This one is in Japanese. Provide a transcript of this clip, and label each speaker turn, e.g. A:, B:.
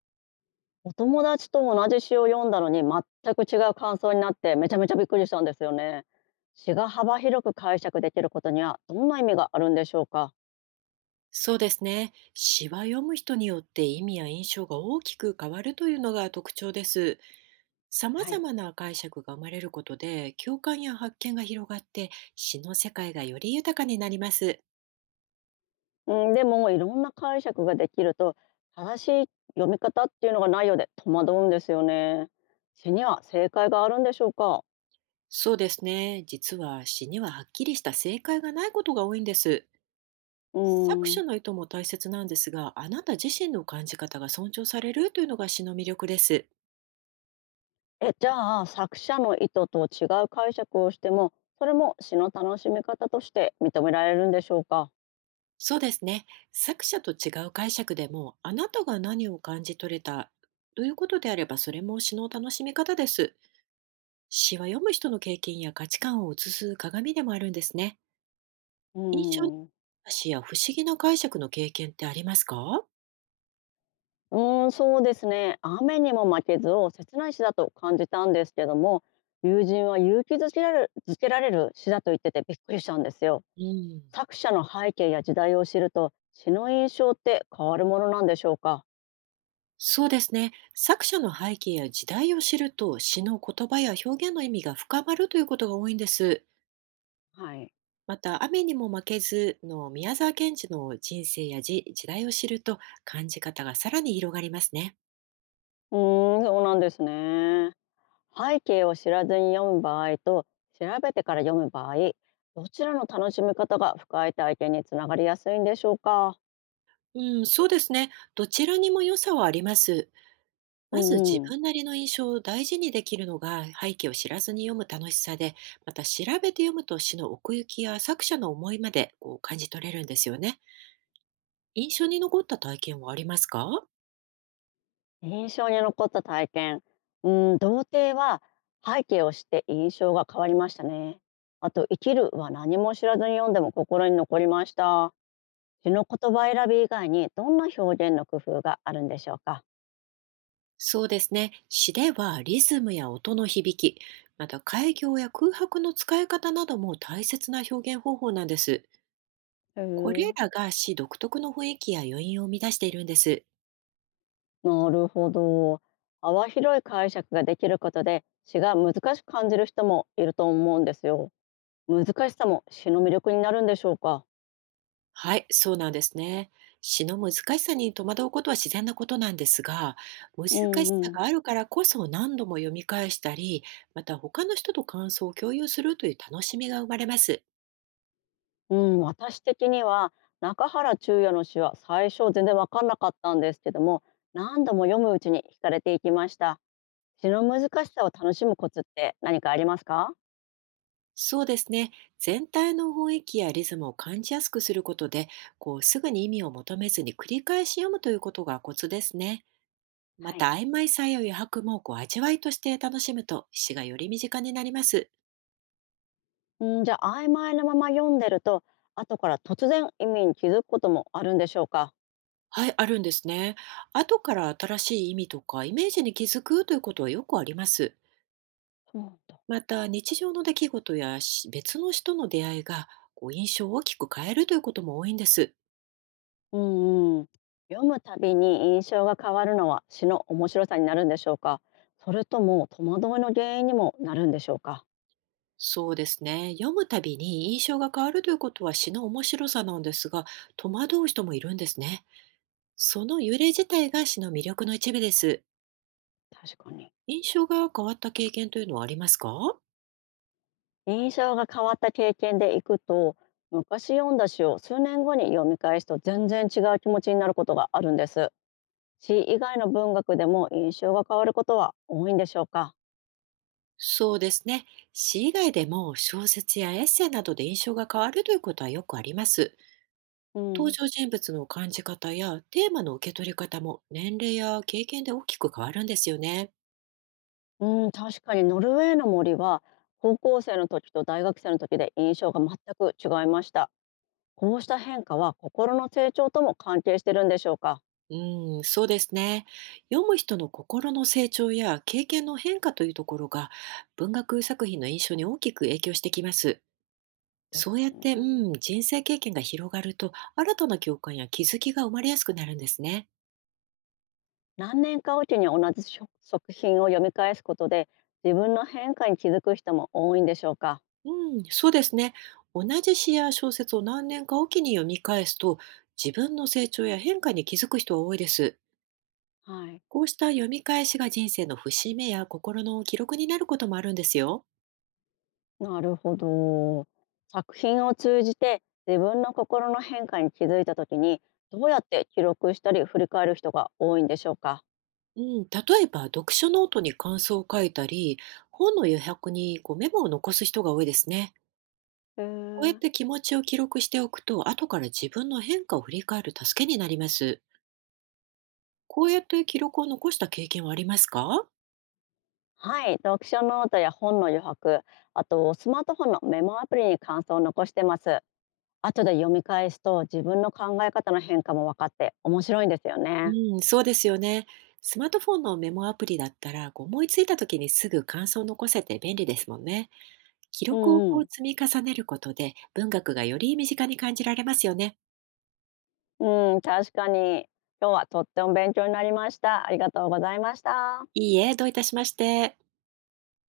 A: お友達と同じ詩を読んだのに全く違う感想になってめちゃめちゃびっくりしたんですよね。詩が幅広く解釈できることにはどんな意味があるんでしょうか？
B: そうですね。詩は読む人によって意味や印象が大きく変わるというのが特徴です。様
A: はい。
B: 々な解釈が生まれることで、共感や発見が広がって、詩の世界がより豊かになります。
A: うん、でもいろんな解釈ができると正しい読み方っていうのがないようで戸惑うんですよね。詩には正解があるんでしょうか？
B: そうですね。実は詩にははっきりした正解がないことが多いんです。
A: う
B: 作
A: ん。
B: 者の意図も大切なんですが、あなた自身の感じ方が尊重されるというのが詩の魅力です。
A: じゃあ作者の意図と違う解釈をしてもそれも詩の楽しみ方として認められるんでしょうか？
B: そうですね。作者と違う解釈でも、あなたが何を感じ取れたということであれば、それも詩の楽しみ方です。詩は読む人の経験や価値観を映す鏡でもあるんですね。
A: う
B: 印象に残っ
A: ん。
B: た詩や不思議な解釈の経験ってありますか？
A: うーん、そうですね。雨にも負けずを切ない詩だと感じたんですけども、友人は勇気づけられる詩だと言っててびっくりしたんですよ。
B: うん。
A: 作者の背景や時代を知ると詩の印象って変わるものなんでしょうか。
B: そうですね。作者の背景や時代を知ると、詩の言葉や表現の意味が深まるということが多いんです。
A: はい。
B: また「雨にも負けず」の宮沢賢治の人生や時時代を知ると、感じ方がさらに広がりますね。
A: うーん、そうなんですね。背景を知らずに読む場合と調べてから読む場合、どちらの楽しみ方が深い体験につながりやすいんでしょうか。
B: うん、そうですね。どちらにも良さはあります。
A: う
B: まず自
A: んうん。
B: 分なりの印象を大事にできるのが背景を知らずに読む楽しさで、また調べて読むと詩の奥行きや作者の思いまで感じ取れるんですよね。印象に残った体験はありますか？
A: 印象に残った体験。うん、童貞は背景を知って印象が変わりましたね。あと、生きるは何も知らずに読んでも心に残りました。詩の言葉選び以外にどんな表現の工夫があるんでしょうか。
B: そうですね。詩ではリズムや音の響き、また開業や空白の使い方なども大切な表現方法なんです。
A: へ
B: こ
A: え。
B: れらが詩独特の雰囲気や余韻を生み出しているんです。
A: なるほど。幅広い解釈ができることで詩が難しく感じる人もいると思うんですよ。難しさも詩の魅力になるんでしょうか。
B: はい、そうなんですね。詩の難しさに戸惑うことは自然なことなんですが、難
A: う
B: しさ
A: ん。
B: があるからこそ何度も読み返したり、また他の人と感想を共有するという楽しみが生まれます。
A: うん、私的には中原中也の詩は最初全然分かんなかったんですけども、何度も読むうちに惹かれていきました。詩の難しさを楽しむコツって何かありますか？
B: そうですね。全体の雰囲気やリズムを感じやすくすることで、すぐに意味を求めずに繰り返し読むということがコツですね。ま
A: はい。
B: た、曖昧さや余白も味わいとして楽しむと、詩がより身近になります。
A: うん。じゃあ曖昧なまま読んでると後から突然意味に気づくこともあるんでしょうか？
B: はい、あるんですね。後から新しい意味とかイメージに気づくということはよくあります。
A: そうなんだ。
B: また、日常の出来事やし別の人の出会いが印象を大きく変えるということも多いんです。
A: うんうん。読むたびに印象が変わるのは詩の面白さになるんでしょうか？それとも戸惑いの原因にもなるんでしょうか？
B: そうですね。読むたびに印象が変わるということは詩の面白さなんですが、戸惑う人もいるんですね。その揺れ自体が詩の魅力の一部です。
A: 確かに。
B: 印象が変わった経験というのはありますか？
A: 印象が変わった経験で行くと、昔読んだ詩を数年後に読み返すと全然違う気持ちになることがあるんです。詩以外の文学でも印象が変わることは多いんでしょうか？
B: そうですね。詩以外でも小説やエッセイなどで印象が変わるということはよくあります。
A: う
B: 登
A: ん、
B: 場人物の感じ方やテーマの受け取り方も年齢や経験で大きく変わるんですよね。
A: うん、確かにノルウェーの森は高校生の時と大学生の時で印象が全く違いました。こうした変化は心の成長とも関係してるんでしょうか？
B: うん、そうですね。読む人の心の成長や経験の変化というところが文学作品の印象に大きく影響してきます。
A: で
B: そ
A: す
B: うやっ
A: よ
B: て、
A: ね。
B: うん、人生経験が広がると新たな共感や気づきが生まれやすくなるんですね。
A: 何年かおきに同じ食品を読み返すことで自分の変化に気づく人も多いんでしょうか？
B: うん、そうですね。同じ詩や小説を何年かおきに読み返すと、自分の成長や変化に気づく人は多いです。
A: はい。
B: こうした読み返しが人生の節目や心の記録になることもあるんですよ。
A: なるほど。作品を通じて自分の心の変化に気づいた時にどうやって記録したり振り返る人が多いんでしょうか？
B: うん、例えば読書ノートに感想を書いたり、本の余白にメモを残す人が多いですね。
A: へ
B: こうやっ
A: ー。
B: て気持ちを記録しておくと、後から自分の変化を振り返る助けになります。こうやって記録を残した経験はありますか？
A: はい、読書ノートや本の余白、あとスマートフォンのメモアプリに感想を残してます。後で読み返すと自分の考え方の変化も分かって面白いんですよね。
B: うん、そうですよね。スマートフォンのメモアプリだったら、思いついた時にすぐ感想を残せて便利ですもんね。記
A: う
B: 録を
A: んうん。
B: 積み重ねることで、文学がより身近に感じられますよね。
A: うん、確かに。今日はとっても勉強になりました。ありがとうございました。
B: いいえ、どういたしまして。